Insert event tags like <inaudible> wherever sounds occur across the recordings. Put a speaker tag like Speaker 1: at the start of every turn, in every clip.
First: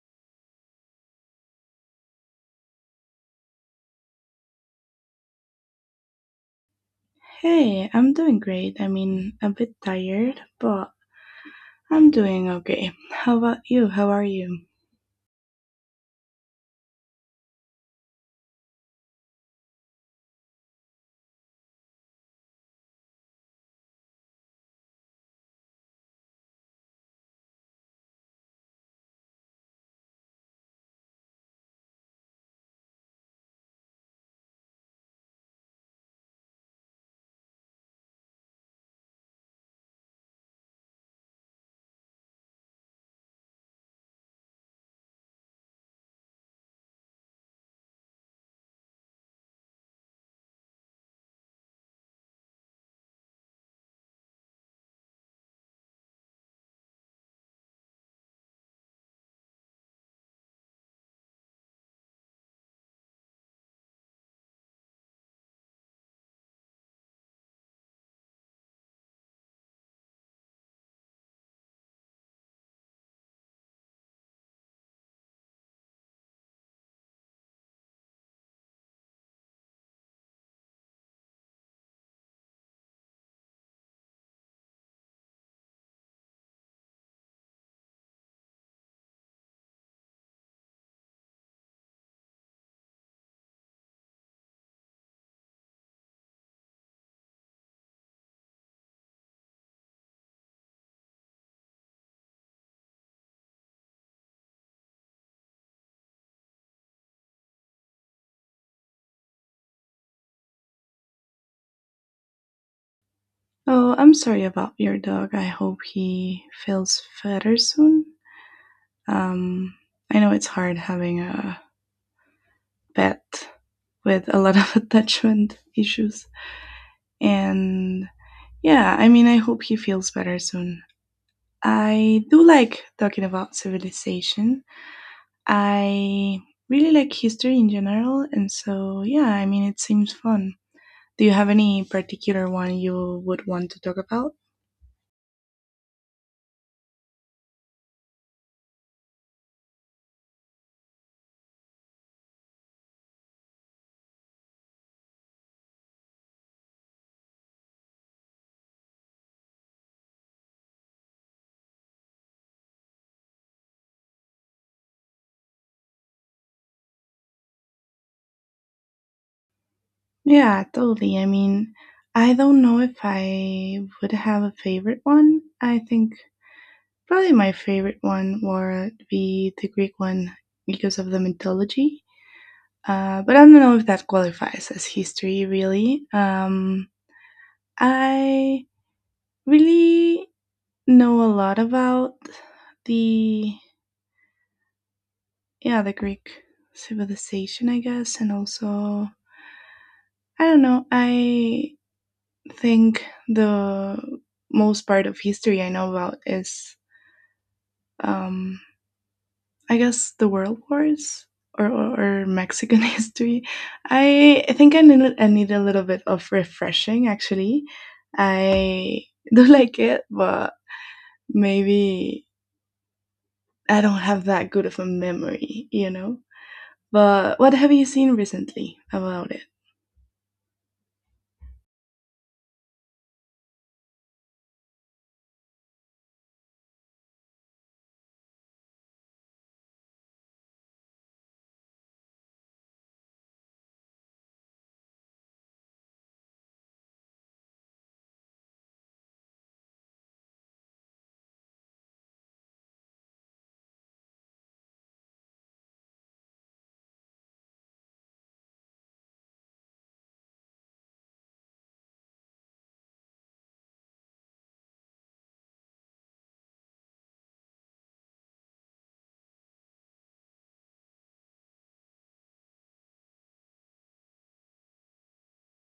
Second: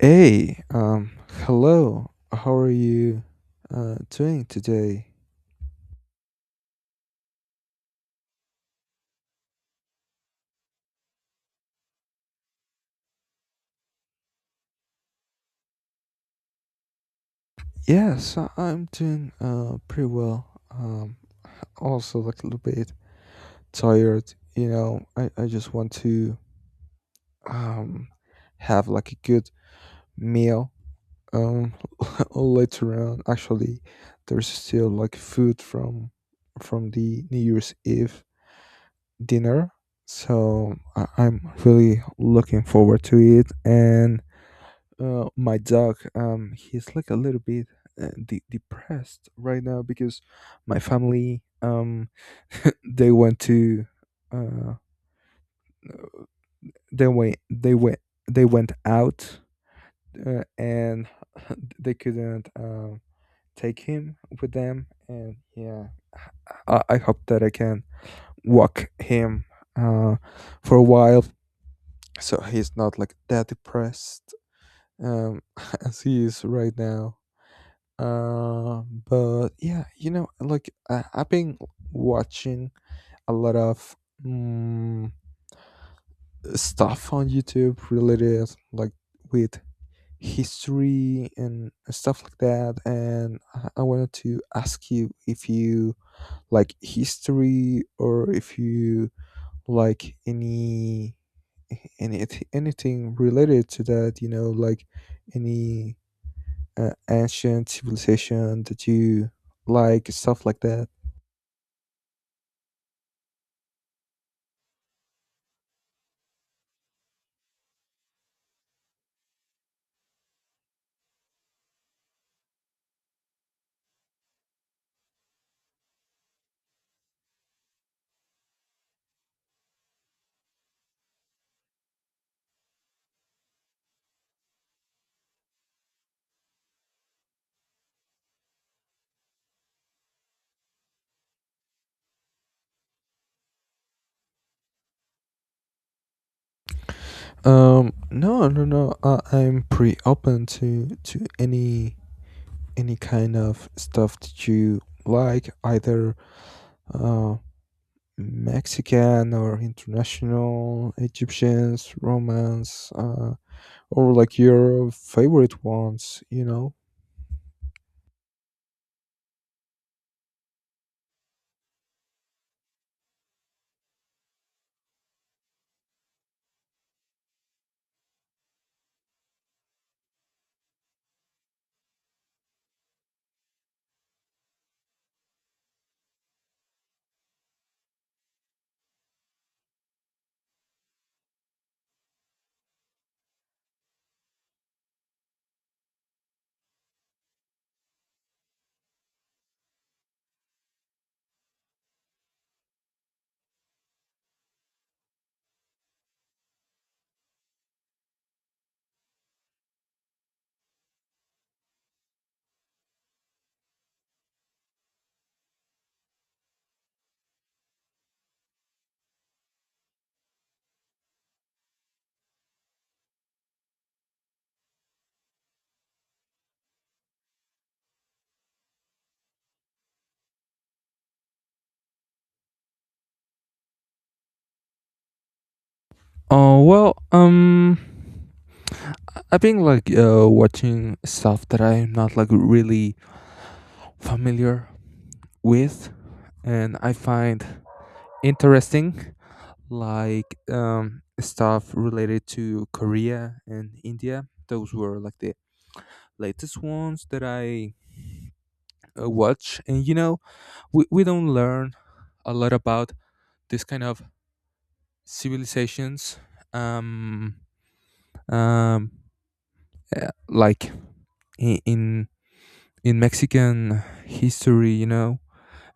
Speaker 1: Hey, um, hello. How are you doing today?
Speaker 2: Hey, I'm doing great. I mean, a bit tired, but I'm doing okay. How about you? How are you?
Speaker 1: I'm doing pretty well. Also like a little bit tired. You know, I just want to um have like a good meal um <laughs> later on. Actually, there's still like food from the New Year's Eve dinner, so I'm really looking forward to it. And my dog he's like a little bit depressed right now because my family <laughs> they went to uh they went they went they went out, and <laughs> they couldn't take him with them. And yeah, I hope that I can walk him uh for a while, so he's not like that depressed um <laughs> as he is right now. Uh, but yeah, you know, like I've been watching a lot of mm, stuff on YouTube related, like with history and stuff like that. And I wanted to ask you if you like history, or if you like any anything related to that. You know, like any ancient civilization that you like, stuff like that.
Speaker 2: Oh, I'm sorry about your dog. I hope he feels better soon. Um, I know it's hard having a pet with a lot of <laughs> attachment issues. And yeah, I mean, I hope he feels better soon. I do like talking about civilization. I really like history in general, and so yeah, I mean, it seems fun. Do you have any particular one you would want to talk about?
Speaker 1: No, I'm pretty open to any kind of stuff that you like, either uh Mexican or international, Egyptians, Romans, or like your favorite ones, you know.
Speaker 2: Yeah, totally. I mean, I don't know if I would have a favorite one. I think probably my favorite one would be the Greek one because of the mythology. But I don't know if that qualifies as history, really. I really know a lot about the yeah the greek civilization I guess and also I don't know I think the most part of history I know about is um I guess the world wars or mexican <laughs> history I think I need a little bit of refreshing actually I <laughs> do like it but maybe I don't have that good of a memory you know but what have you seen recently about it.
Speaker 1: Oh well, I've been like watching stuff that I'm not like really familiar with and I find interesting, like stuff related to Korea and India. Those were like the latest ones that I watch. And you know, we don't learn a lot about this kind of civilizations. Um, um, like in in in Mexican history, you know,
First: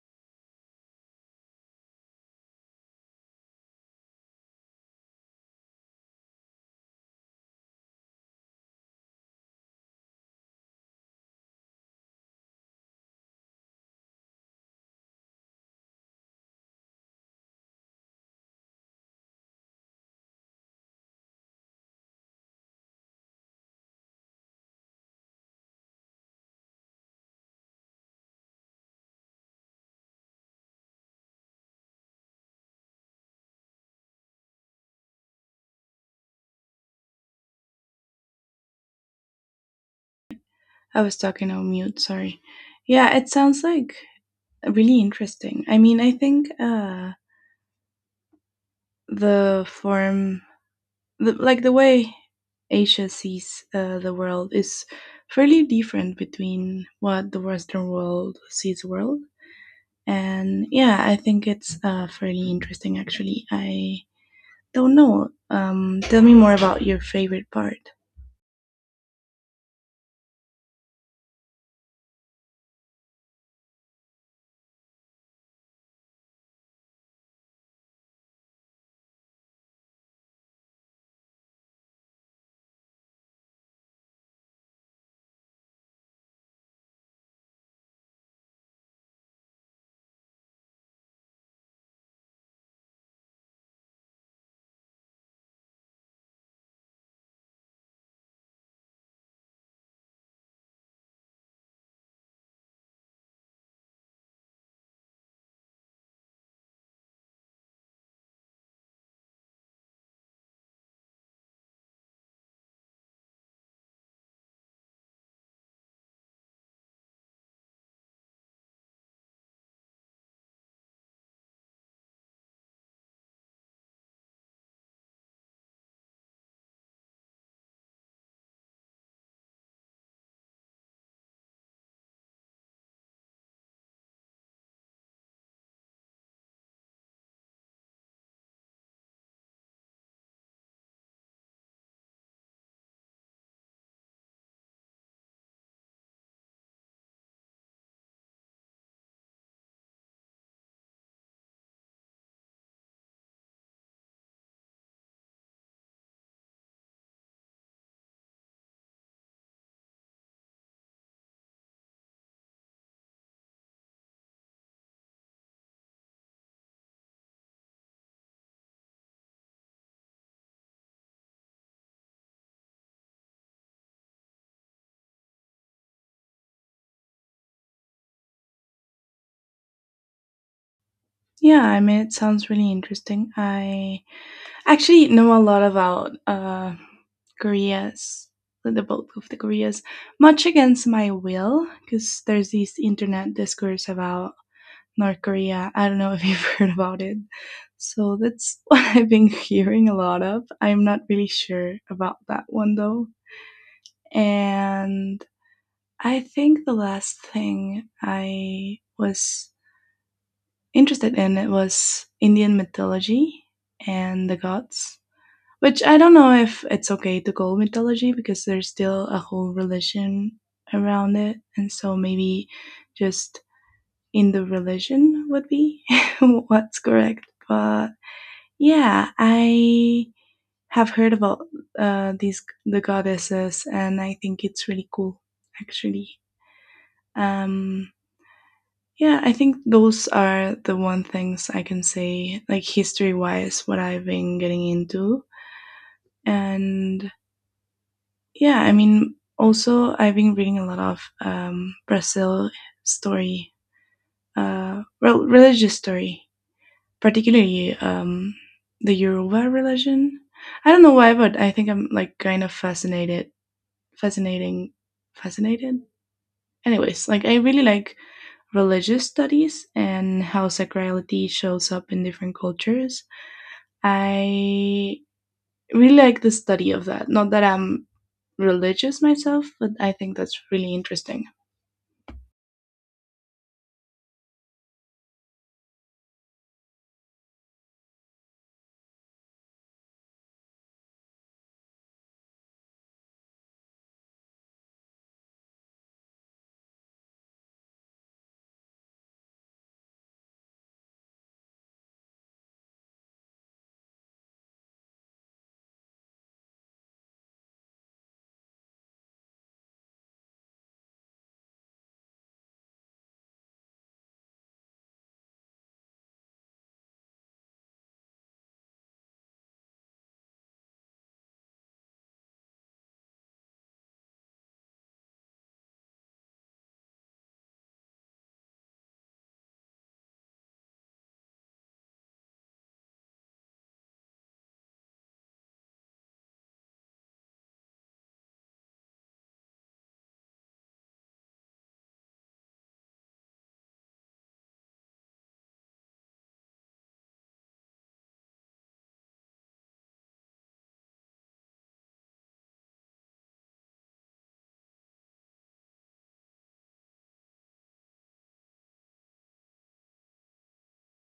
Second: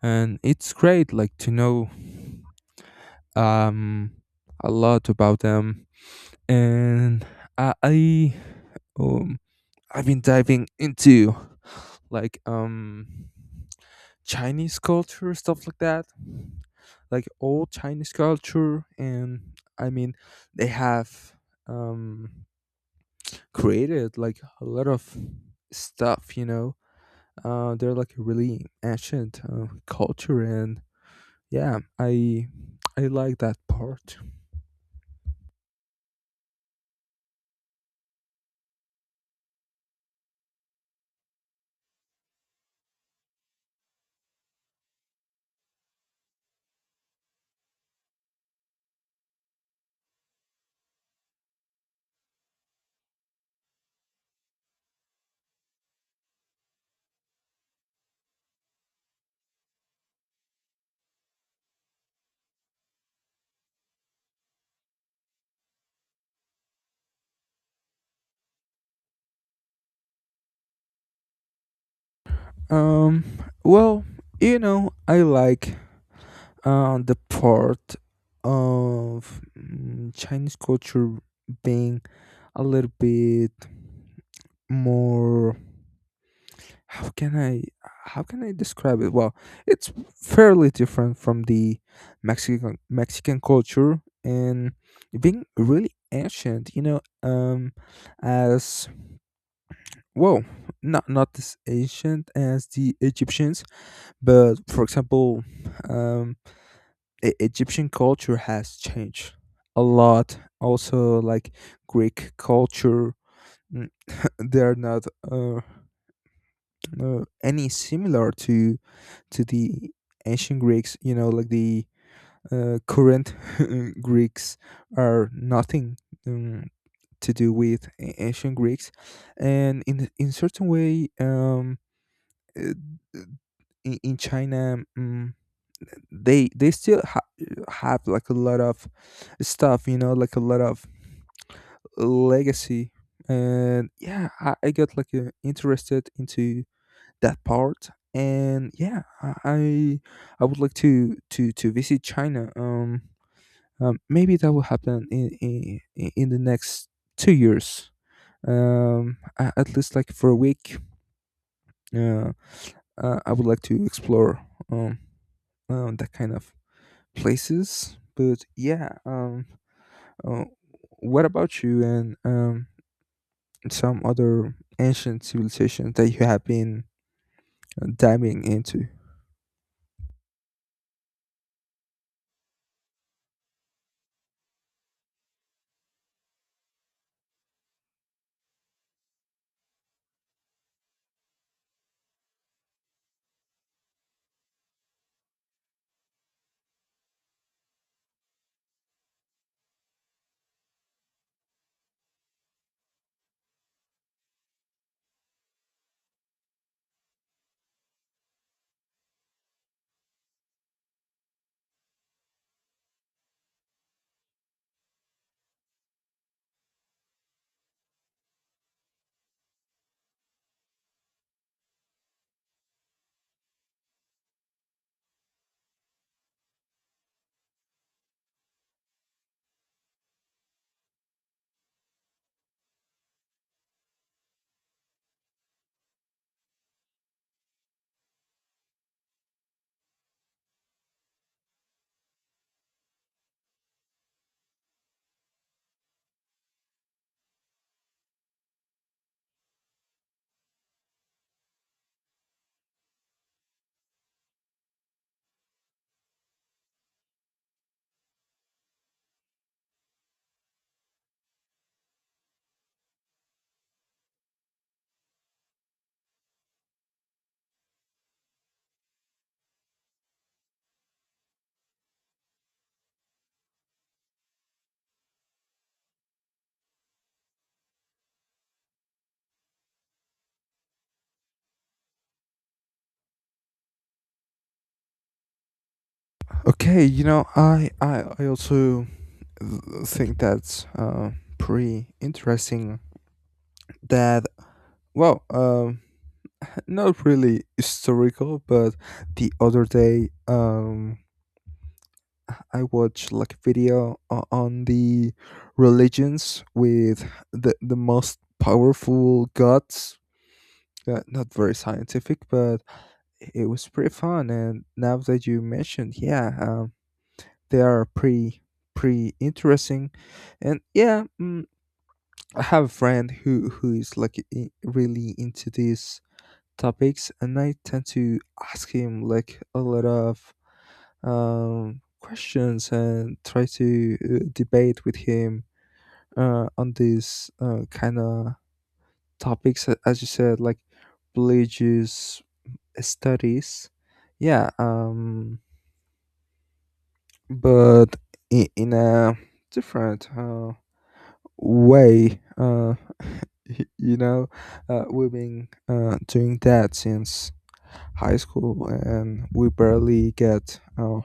Speaker 1: and it's great like to know um a lot about them. And I um I've been diving into like Chinese culture, stuff like that, like old Chinese culture. And I mean, they have um created like a lot of stuff, you know. They're like a really ancient culture, and yeah, I like that part.
Speaker 2: I was talking on mute, sorry. Yeah, it sounds like really interesting. I mean, I think the like the way Asia sees the world is fairly different between what the Western world sees the world. And yeah, I think it's fairly interesting actually. I don't know. Tell me more about your favorite part.
Speaker 1: Um, well, you know, I like the part of Chinese culture being a little bit more, how can I how can I describe it? Well, it's fairly different from the Mexican culture, and being really ancient, you know, as well. Not as ancient as the Egyptians, but for example, um Egyptian culture has changed a lot. Also, like Greek culture, mm, <laughs> they are not any similar to the ancient Greeks. You know, like the current <laughs> Greeks are nothing um, to do with ancient Greeks. And in certain way, uh, in China. They still have like a lot of stuff, you know, like a lot of legacy. And yeah, I got like interested into that part. And yeah, I would like to to visit China. Maybe that will happen in the next 2 years, at least like for a week. uh, I would like to explore um, that kind of places, but yeah. Uh, what about you and some other ancient civilizations that you have been diving into?
Speaker 2: Yeah, I mean, it sounds really interesting. I actually know a lot about Korea's the bulk of the Koreas, much against my will, because there's this internet discourse about North Korea. I don't know if you've <laughs> heard about it. So that's what <laughs> I've been hearing a lot of. I'm not really sure about that one though. And I think the last thing I was interested in it was Indian mythology and the gods. Which I don't know if it's okay to call mythology because there's still a whole religion around it. And so maybe just in the religion would be <laughs> what's correct. But yeah, I have heard about the goddesses and I think it's really cool actually. Um, yeah, I think those are the one things I can say, like history wise, what I've been getting into. And yeah, I mean, also I've been reading a lot of Brazil story, well, religious story, particularly the Yoruba religion. I don't know why, but I think I'm like kind of fascinating, fascinated. Anyways, like I really like religious studies and how sacrality shows up in different cultures. I really like the study of that. Not that I'm religious myself, but I think that's really interesting.
Speaker 1: Okay, you know, I also think that's pretty interesting. That, well, not really historical, but the other day, I watched like a video on the religions with the most powerful gods, not very scientific, but it was pretty fun. And now that you mentioned, yeah, they are pretty interesting. And yeah, I have a friend who is like really into these topics, and I tend to ask him like a lot of questions, and try to debate with him on these kind of topics, as you said, like religious studies. yeah um but in a different way. <laughs> You know, we've been doing that since high school, and we barely get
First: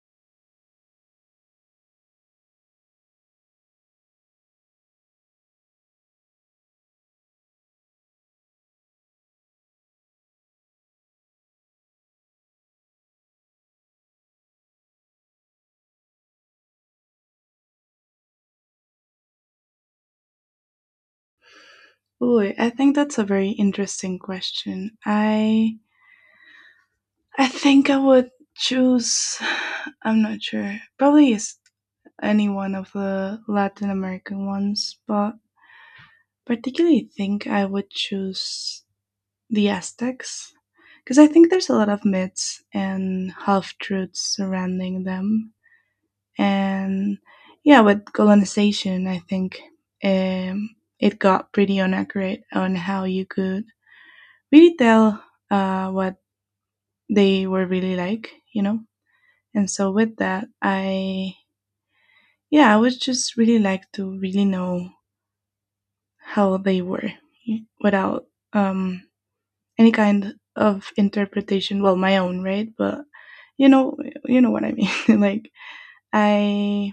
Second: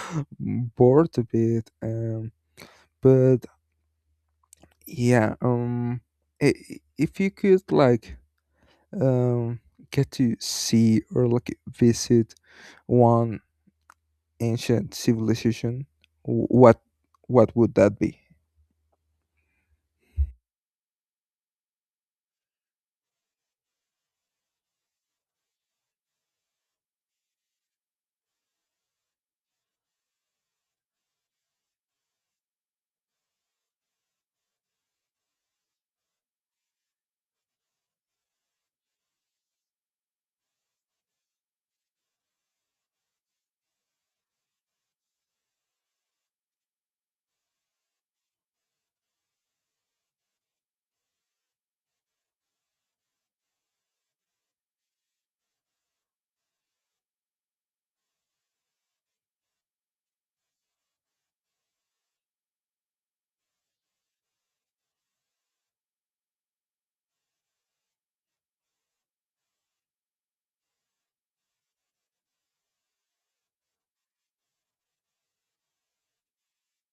Speaker 1: <laughs> bored a bit, but yeah. If you could like um get to see or like visit one ancient civilization, w- what what would that be?
Speaker 2: Ooh, I think that's a very interesting question. I think I would choose. <sighs> I'm not sure. Probably is any one of the Latin American ones, but particularly think I would choose the Aztecs because I think there's a lot of myths and half truths surrounding them. And yeah, with colonization, I think it got pretty inaccurate on how you could really tell what they were really like, you know? And so with that, I, yeah, I would just really like to really know how they were without um, any kind of interpretation well my own right but you know you know what I mean <laughs> like I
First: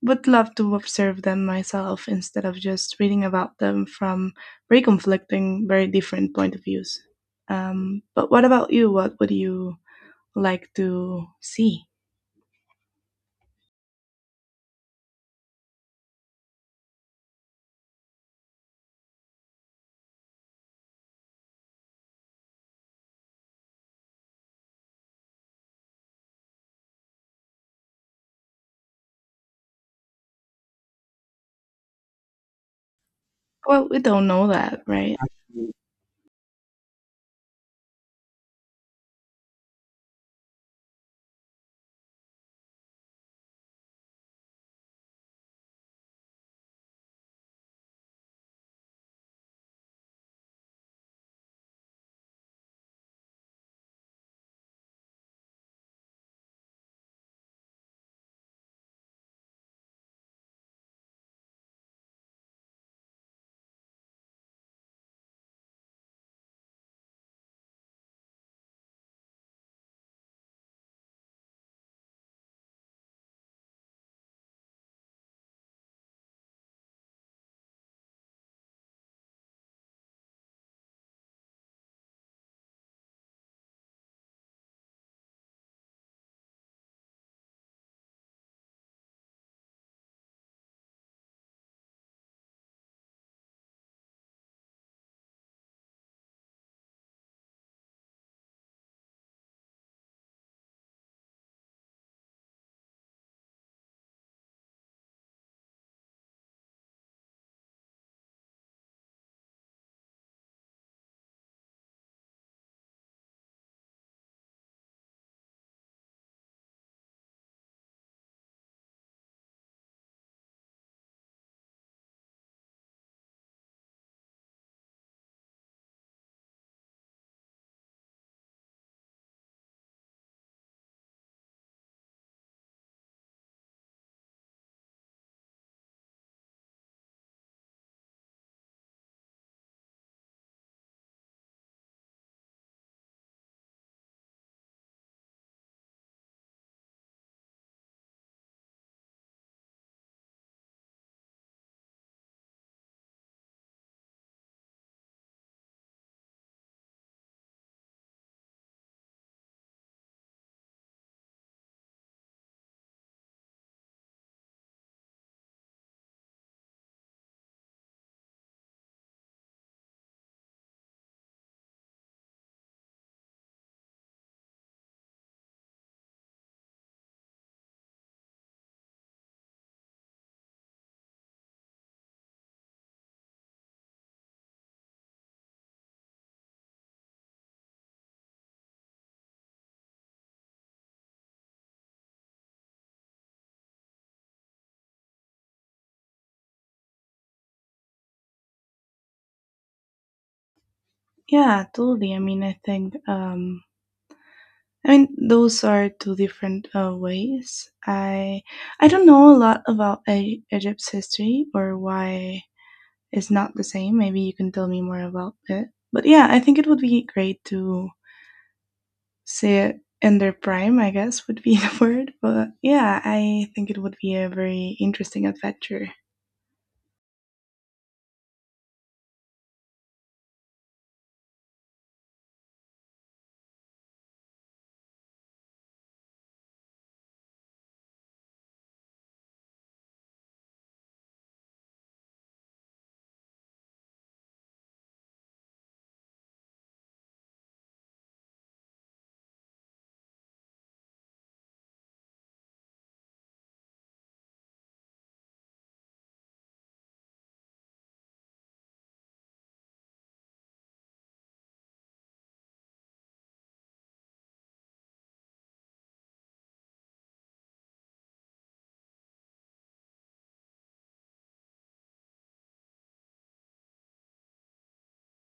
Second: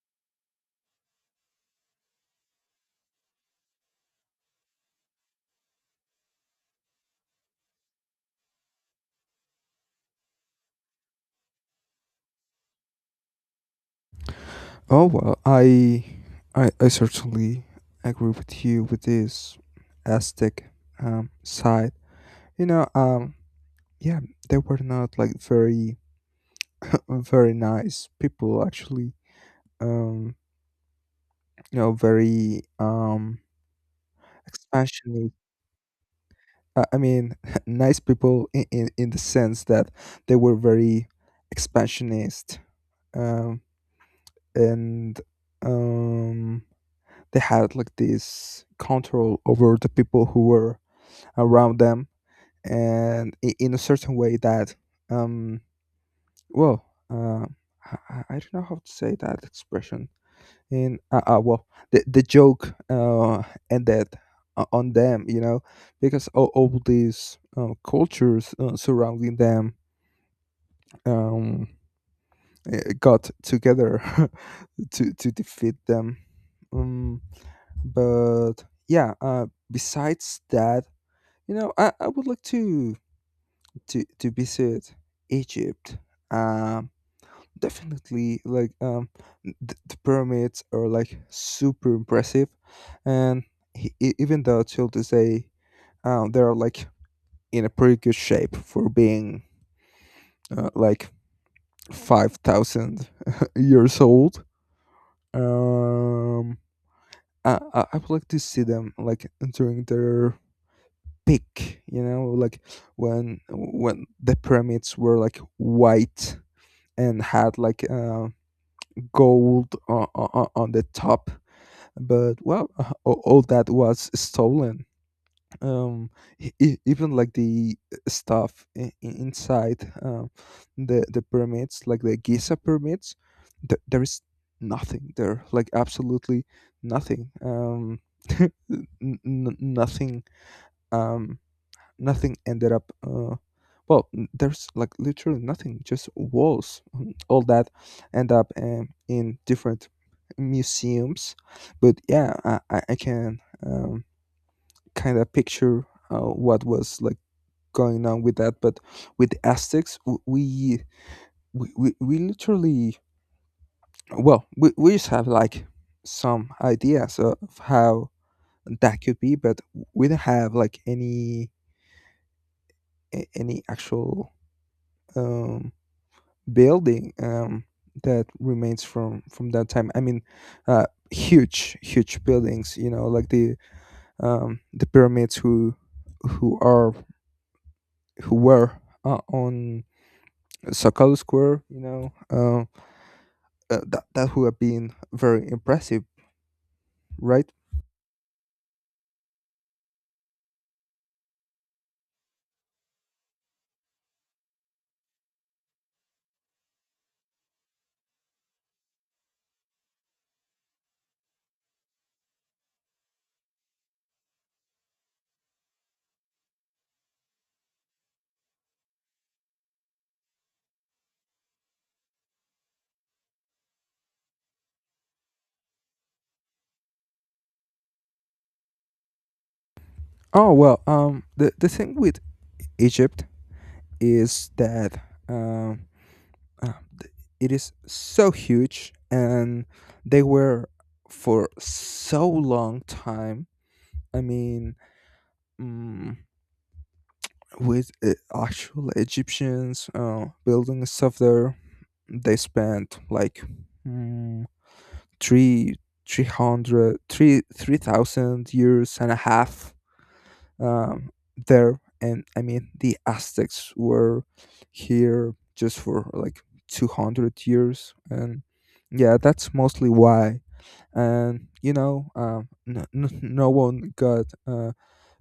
Speaker 2: would love to observe them myself instead of just reading about them from very conflicting very different point of views but what about you what would you like to see.
Speaker 1: Oh well, I certainly agree with you with this Aztec side. You know, yeah, they were not like very <laughs> very nice people actually. Um, you know, very
Speaker 2: Well we don't know that right.
Speaker 1: expansionist. I mean, <laughs> nice people in the sense that they were very expansionist. Um, and um, they had like this control over the people who were around them, and in a certain way that, um, well, I don't know how to say that expression. In Well, the joke ended on them, you know, because all these cultures surrounding them, um, got together <laughs> to defeat them. Um, but yeah, besides that, you know, I would like to to visit Egypt. um Definitely like, the pyramids are like super impressive. And even though till this day they're like in a pretty good shape for being like 5000 <laughs> years old. um I would like to see them like during their peak, you know, like when the pyramids were like white and had like gold on, on the top. But well, all that was stolen. um Even like the stuff inside the pyramids, like the Giza pyramids, there is nothing there, like absolutely nothing. Um <laughs> n- n- Nothing. um Nothing ended up well there's like literally nothing, just walls, and all that end up in different museums. But yeah, I can um, kind of picture what was like going on with that. But with the Aztecs, we literally, well, we just have like some ideas of how that could be, but we don't have like any actual um, building that remains from that time. I mean, uh, huge, huge buildings. You know, like the pyramids who are who were on Sakalo Square. You know, that that would have been very impressive, right?
Speaker 2: Yeah totally I mean I think I mean, those are two different ways. I don't know a lot about E- Egypt's history or why it's not the same. Maybe you can tell me more about it. But yeah, I think it would be great to see it in their prime. I guess would be <laughs> the word. But yeah, I think it would be a very interesting adventure.
Speaker 1: Oh well, the thing with Egypt is that, um, uh, th- it is so huge. And they were for so long time, I mean, mm, with actual Egyptians building stuff there, they spent like mm, three, 300, 3,000 years and a half um, there. And I mean, the Aztecs were here just for like 200 years. And yeah, that's mostly why. And, you know, no no one got. Uh,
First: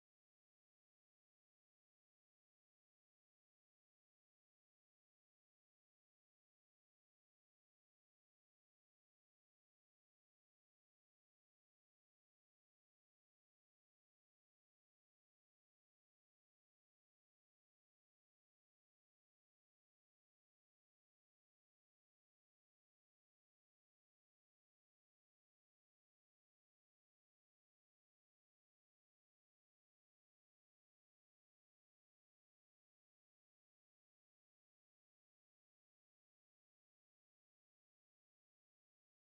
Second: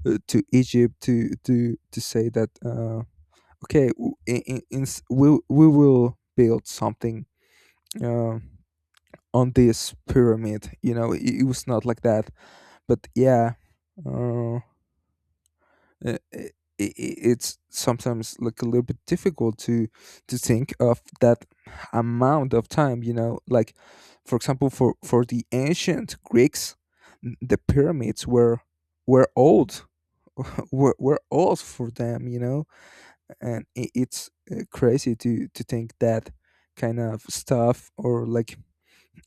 Speaker 1: uh, To Egypt to to say that okay, we will build something uh, on this pyramid. You know, it was not like that. But yeah, uh, i i it's sometimes like a little bit difficult to think of that amount of time. You know, like for example, for the ancient Greeks, the pyramids were old <laughs> were old for them, you know. And it's crazy to think that kind of stuff, or like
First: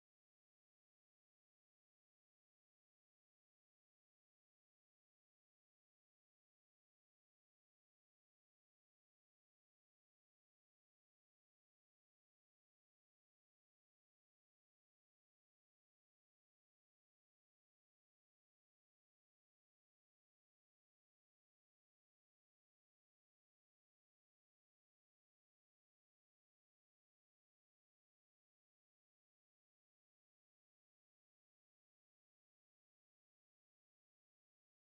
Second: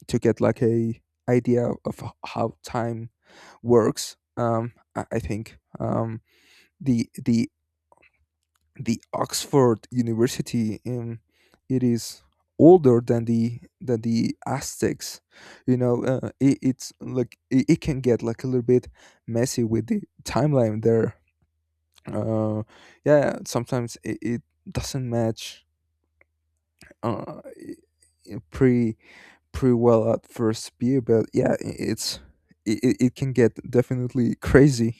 Speaker 1: to get like a idea of how time works. I think the the the Oxford University, it is older than the Aztecs, you know. It, it's like, it can get like a little bit messy with the timeline there. uh yeah, sometimes it doesn't match uh, y- pretty pretty well at first view, but yeah, it can get definitely crazy.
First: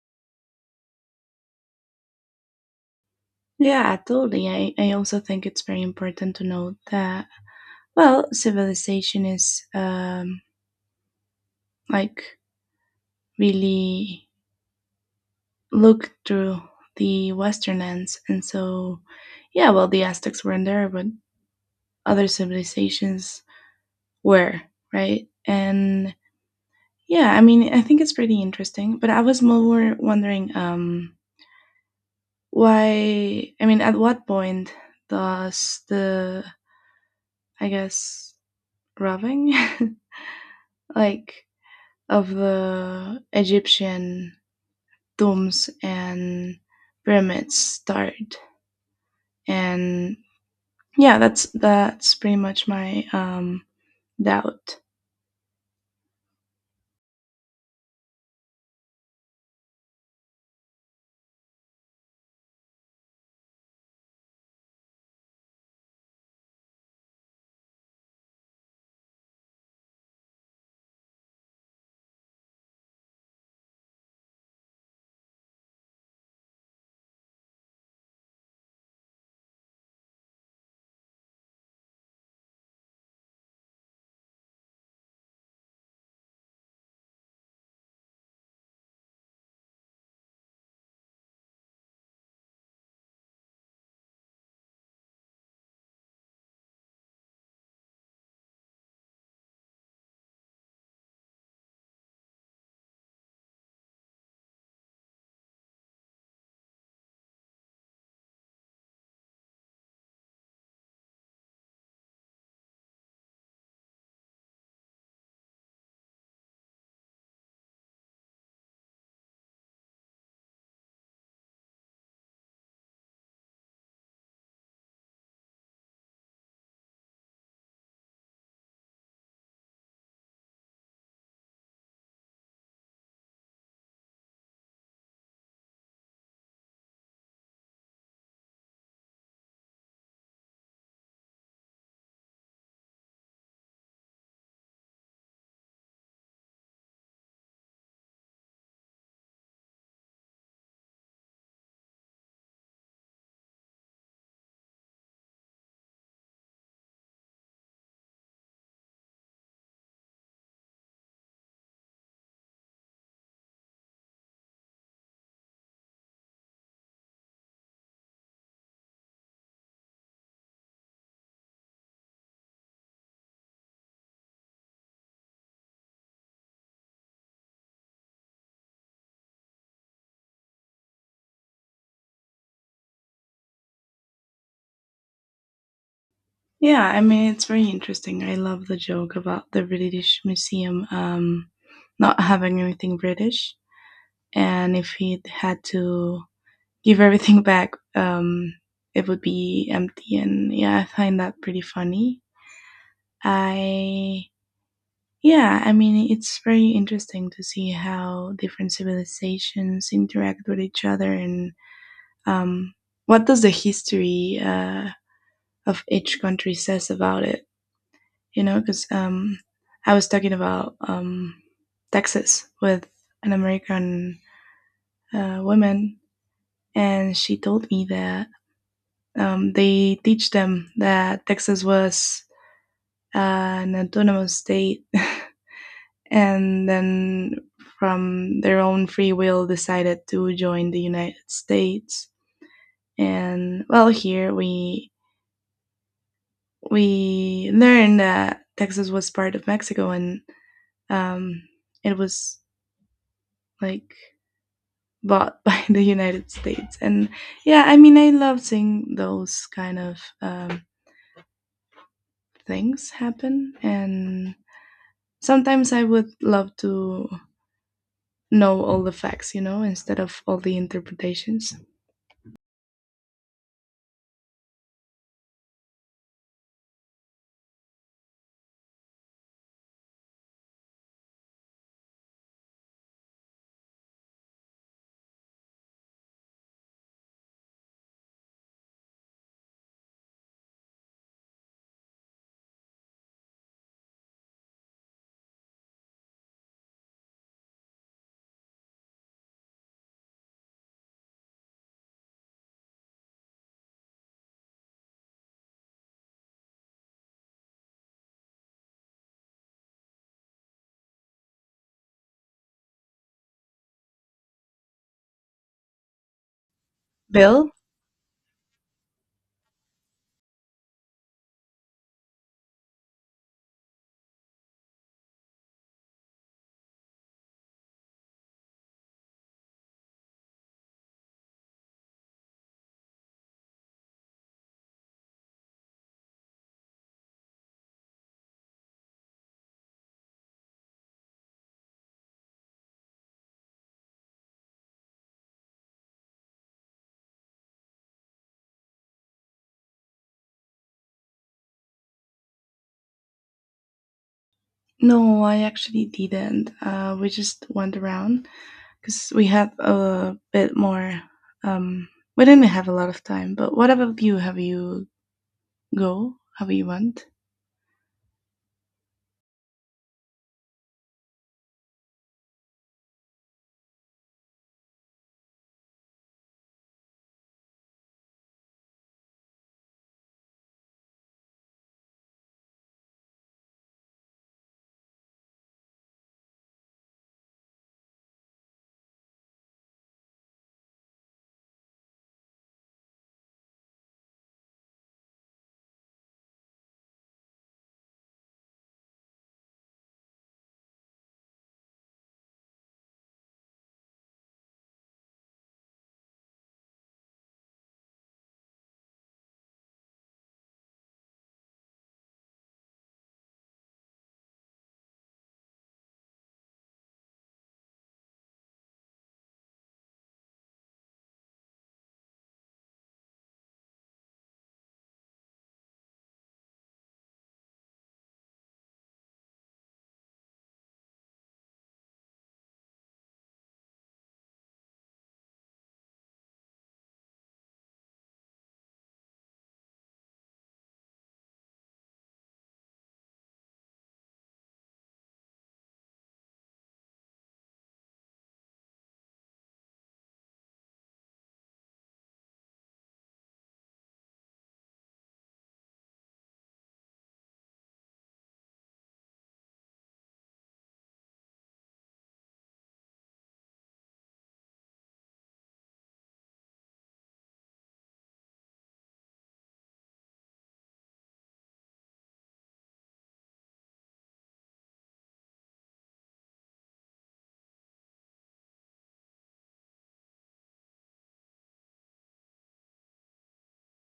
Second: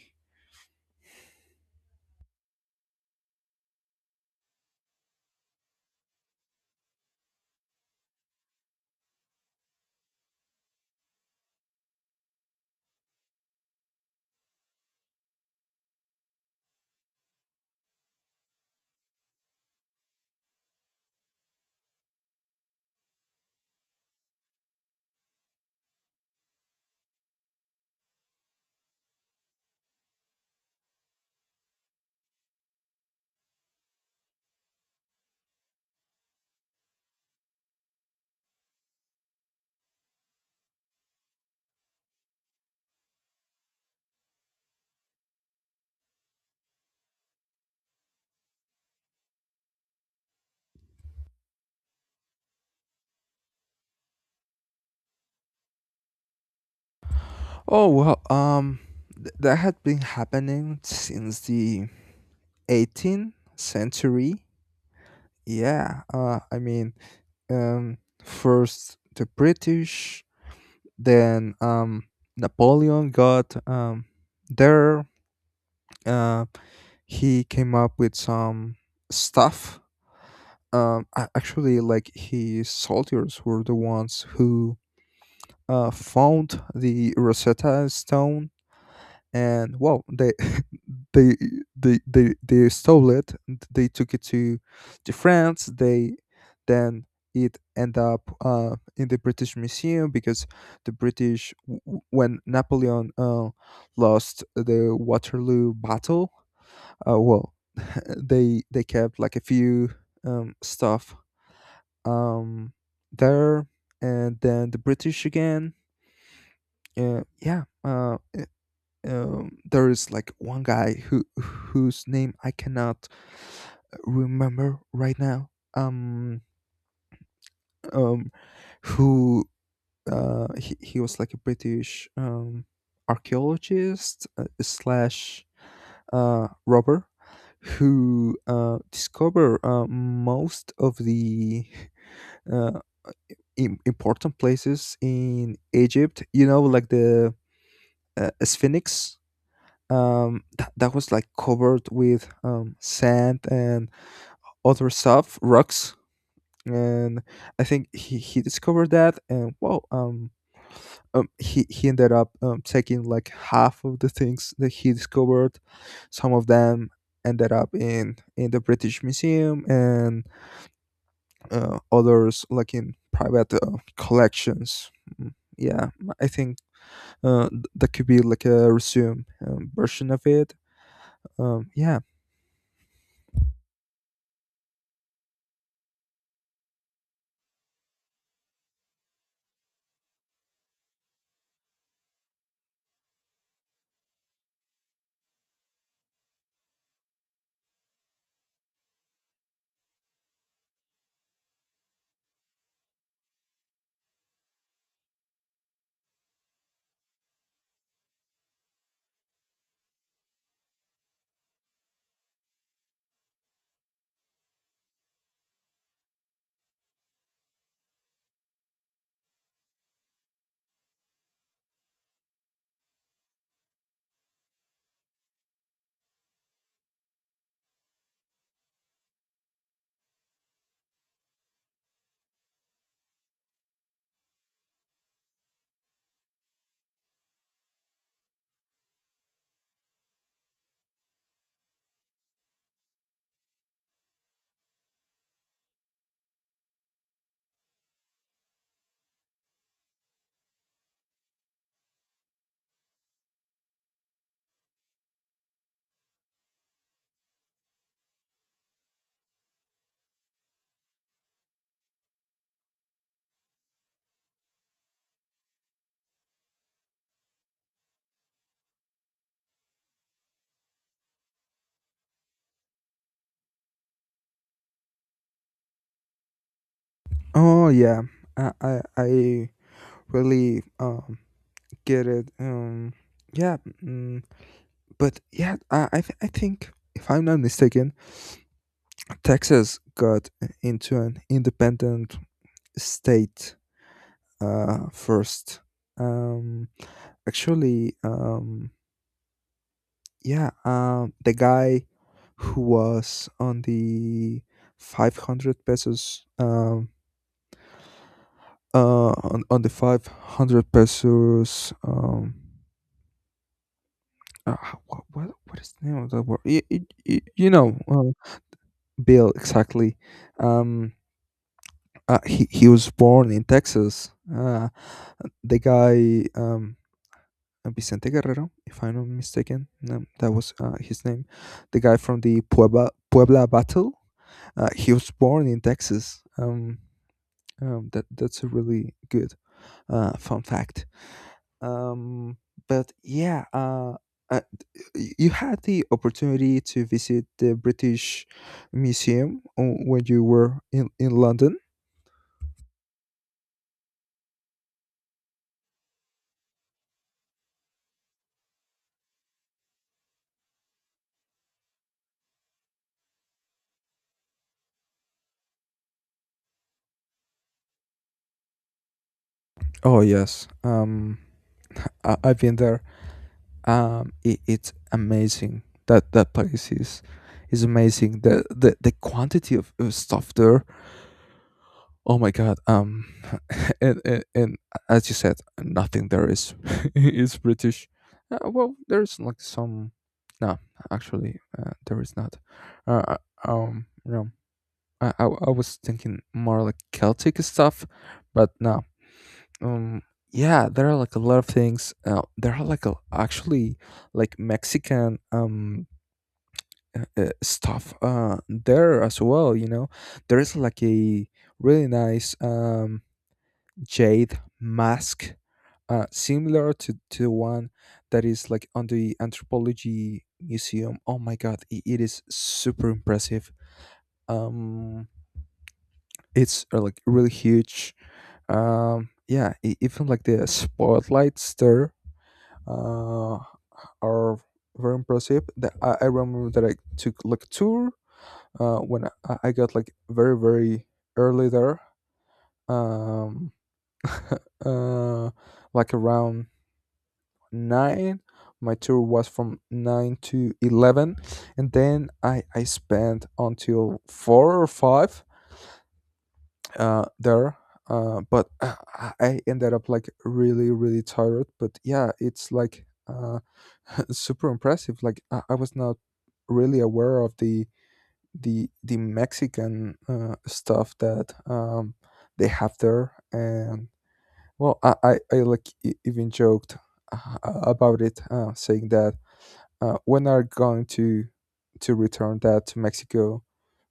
Speaker 2: Yeah, totally. I also think it's very important to note that well, civilization is like really look through the Western ends. And so, yeah, well, the Aztecs weren't there, but other civilizations were, right? And yeah, I mean, I think it's pretty interesting. But I was more wondering why, I mean, at what point does the, I guess, robbing, <laughs> like, of the Egyptian tombs and pyramids start? And yeah that's pretty much my doubt.
Speaker 1: Oh well, that had been happening since the 18th century. Yeah, I mean, um, first the British, then Napoleon got there. Uh, he came up with some stuff. Actually, like his soldiers were the ones who found the Rosetta Stone. And well, they <laughs> they they stole it, and they took it to France. They then it end up in the British Museum, because the British, when Napoleon lost the Waterloo battle, well, <laughs> they kept like a few stuff um, there. And then the British again. Uh, yeah, uh, uh, there is like one guy who whose name I cannot remember right now. Um, um, who, he was like a British archaeologist slash robber, who discovered most of the <laughs> uh, important places in Egypt. You know, like the Sphinx. That was like covered with sand and other stuff, rocks, and I think he discovered that, and wow, he ended up taking like half of the things that he discovered. Some of them ended up in the British Museum, and others like in private collections. Mm, yeah, I think that could be like a resume version of it. Yeah.
Speaker 2: Yeah I mean it's very interesting I love the joke about the british museum not having anything british and if he had to give everything back it would be empty and yeah I find that pretty funny I yeah I mean it's very interesting to see how different civilizations interact with each other and um what does the history of each country says about it. You know, because I was talking about Texas with an American woman, and she told me that they teach them that Texas was uh, an autonomous state, <laughs> and then from their own free will decided to join the United States. And well, here we learned that Texas was part of Mexico, and um, it was like bought <laughs> by the United States. And yeah, I mean, I love seeing those kind of things happen. And sometimes I would love to know all the facts, you know, instead of all the interpretations.
Speaker 1: Oh yeah, I really get it. Yeah, mm, but yeah, I, th- I think if I'm not mistaken, Texas got into an independent state first. Um, actually, um, Yeah, the guy who was on the 500 pesos, on the 500 pesos, uh, what, what is the name of that word? Y- you
Speaker 2: Bill?
Speaker 1: know, uh, Bill, exactly. Um, he was born in Texas. The guy, Vicente Guerrero, if I'm not mistaken, that was his name. The guy from the Puebla battle. He was born in Texas. That that's a really good fun fact. Um, but uh, you had the opportunity to visit the British Museum when you were in London.
Speaker 2: No, I actually didn't. We just went around because we had a bit more. Um, we didn't have a lot of time, but what about you? Have you Go, how you want?
Speaker 1: Oh yes, I've been there. It's amazing that that place is amazing, the quantity of stuff there. Oh my god. Um <laughs> and as you said, nothing there is <laughs> is British. Well, there's like some. No, actually, there is not. Uh, uh, no I was thinking more like Celtic stuff, but no. um yeah, there are like a lot of things. There are like a, actually, like Mexican stuff there as well. You know, there is like a really nice jade mask, similar to the one that is like on the anthropology museum. Oh my god, I it is super impressive. Um, it's like really huge. Even like the spotlights there uh, are very impressive. I remember that I took like tour when I got like very, very early there, um, <laughs> uh, like around nine. My tour was from 9 to 11, and then I spent until four or five there. But <clears throat> I ended up like really, really tired. But yeah, it's like <laughs> super impressive. Like I was not really aware of the the Mexican stuff that they have there, and well, I like even joked about it, saying that when are going to return that to Mexico,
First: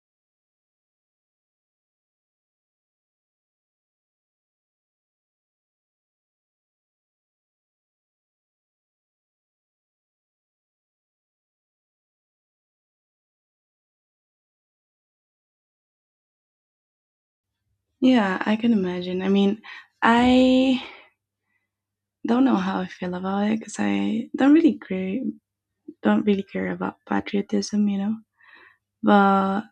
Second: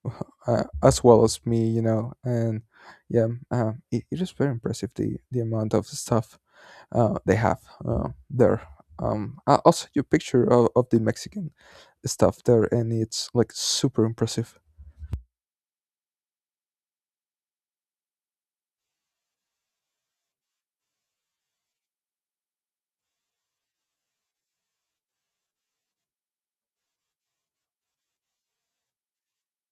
Speaker 1: <laughs> as well as me, you know. And yeah, it is very impressive the amount of stuff they have there. I'll send you a picture of the Mexican stuff there, and it's like super impressive.
Speaker 2: Yeah, I can imagine. I mean, I don't know how I feel about it because I don't really care about patriotism, you know. But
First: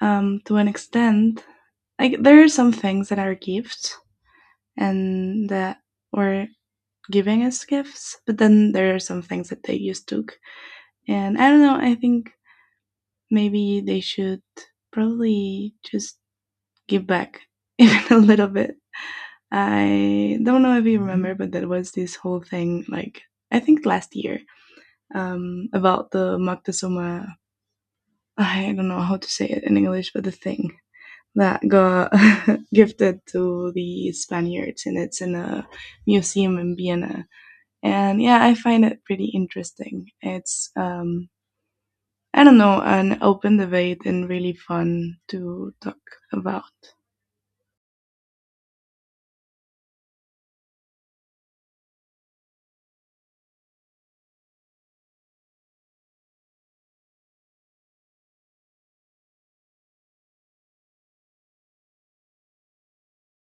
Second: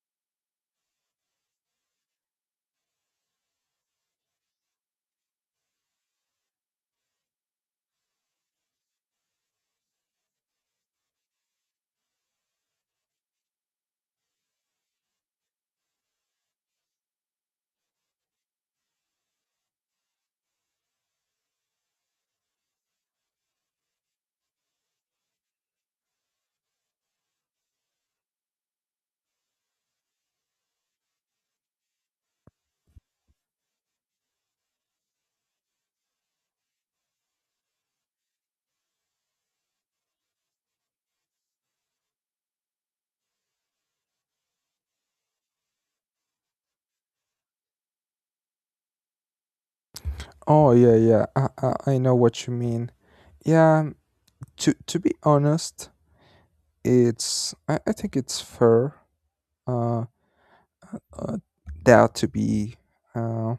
Speaker 2: to an extent, like there are some things that are gifts and that were giving as gifts, but then there are some things that they just took. And I don't know. I think maybe they should probably just give back <laughs> even a little bit. I don't know if you remember, but there was this whole thing, like I think last year, about the Moctezuma. I don't know how to say it in English, but the thing that got <laughs> gifted to the Spaniards, and it's in a museum in Vienna. And yeah, I find it pretty interesting. It's I don't know, an open debate and really fun to talk about.
Speaker 1: Oh yeah, yeah. I know what you mean. Yeah. To be honest, I think it's fair. Uh, uh that to be uh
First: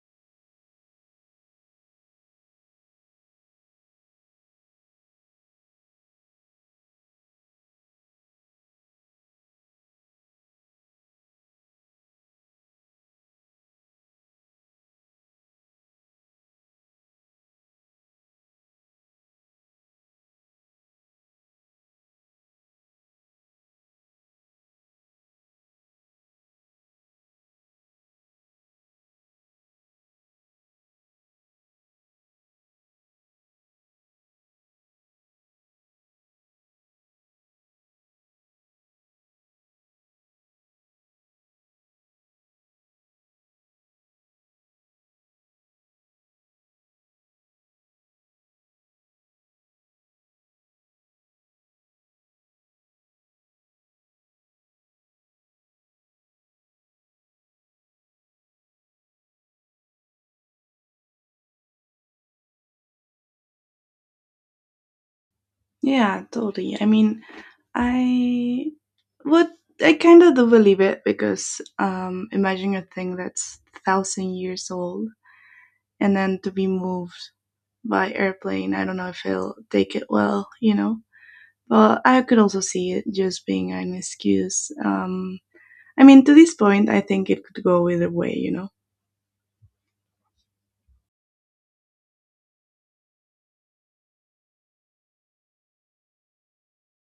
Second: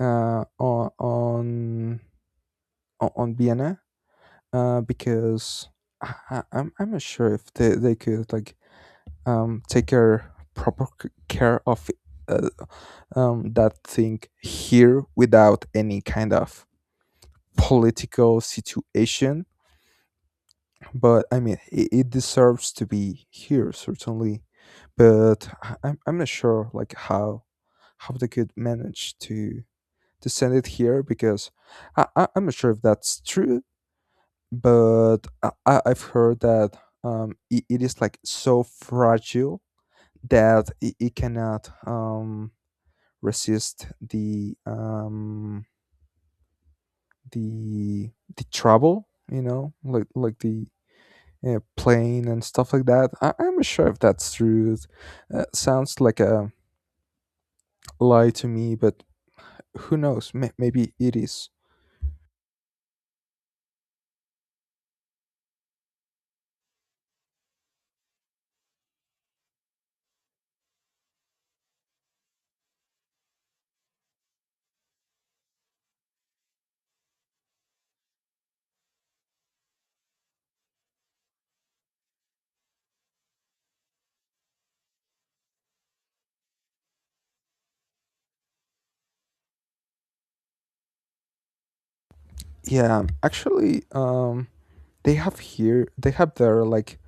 Speaker 1: on On Vienna. Because I'm not sure if they could like take care proper care of uh, that thing here without any kind of political situation. But I mean, it deserves to be here certainly, but I'm not sure like how they could manage to send it here, because I'm not sure if that's true, but I've heard that it is like so fragile that it cannot resist the the trouble, you know, like like the, yeah, plane and stuff like that. I'm not sure if that's true. It sounds like a lie to me, but who knows? Maybe it is.
Speaker 2: Yeah, totally. I mean, I would, I kind of do believe it because imagine a thing that's thousand years old and then to be moved by airplane. I don't know if he'll take it well, you know. But I could also see it just being an excuse I mean, to this point, I think it could go either way, you know?
Speaker 1: Yeah, actually, they have here, they have their like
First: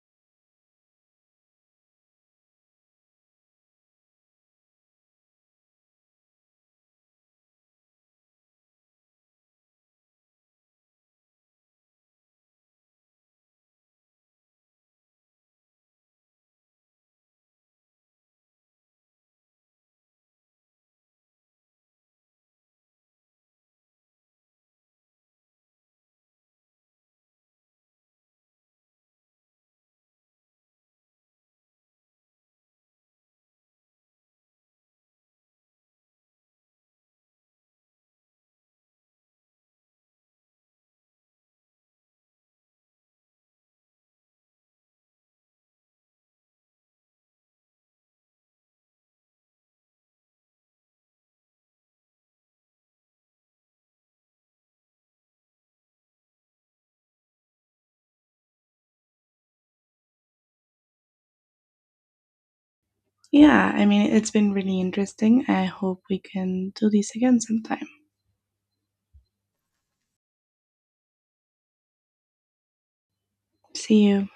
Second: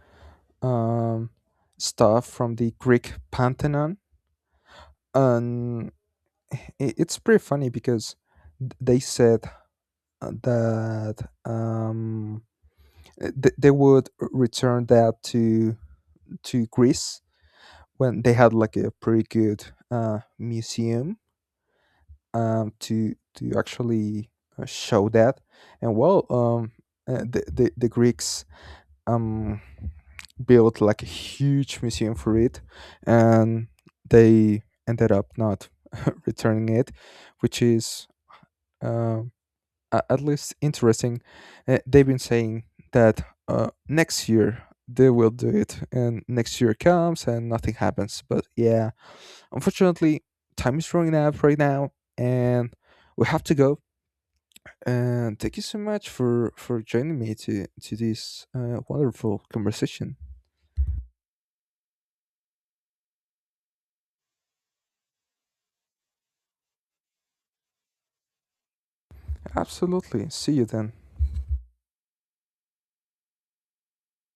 Speaker 1: um, stuff from the Greek Pantheon, and it's pretty funny because they said that they would return that to Greece when they had like a pretty good museum to actually show that. And well, the Greeks um, built like a huge museum for it, and they ended up not <laughs> returning it, which is um, at least interesting. They've been saying that next year they will do it, and next year comes and nothing happens. But yeah, unfortunately, time is running out right now, and we have to go. And thank you so much for joining me to this wonderful conversation.
Speaker 2: Yeah, I mean, it's been really interesting. I hope we can do this again sometime.
Speaker 1: Absolutely. See you then.
Speaker 2: See you.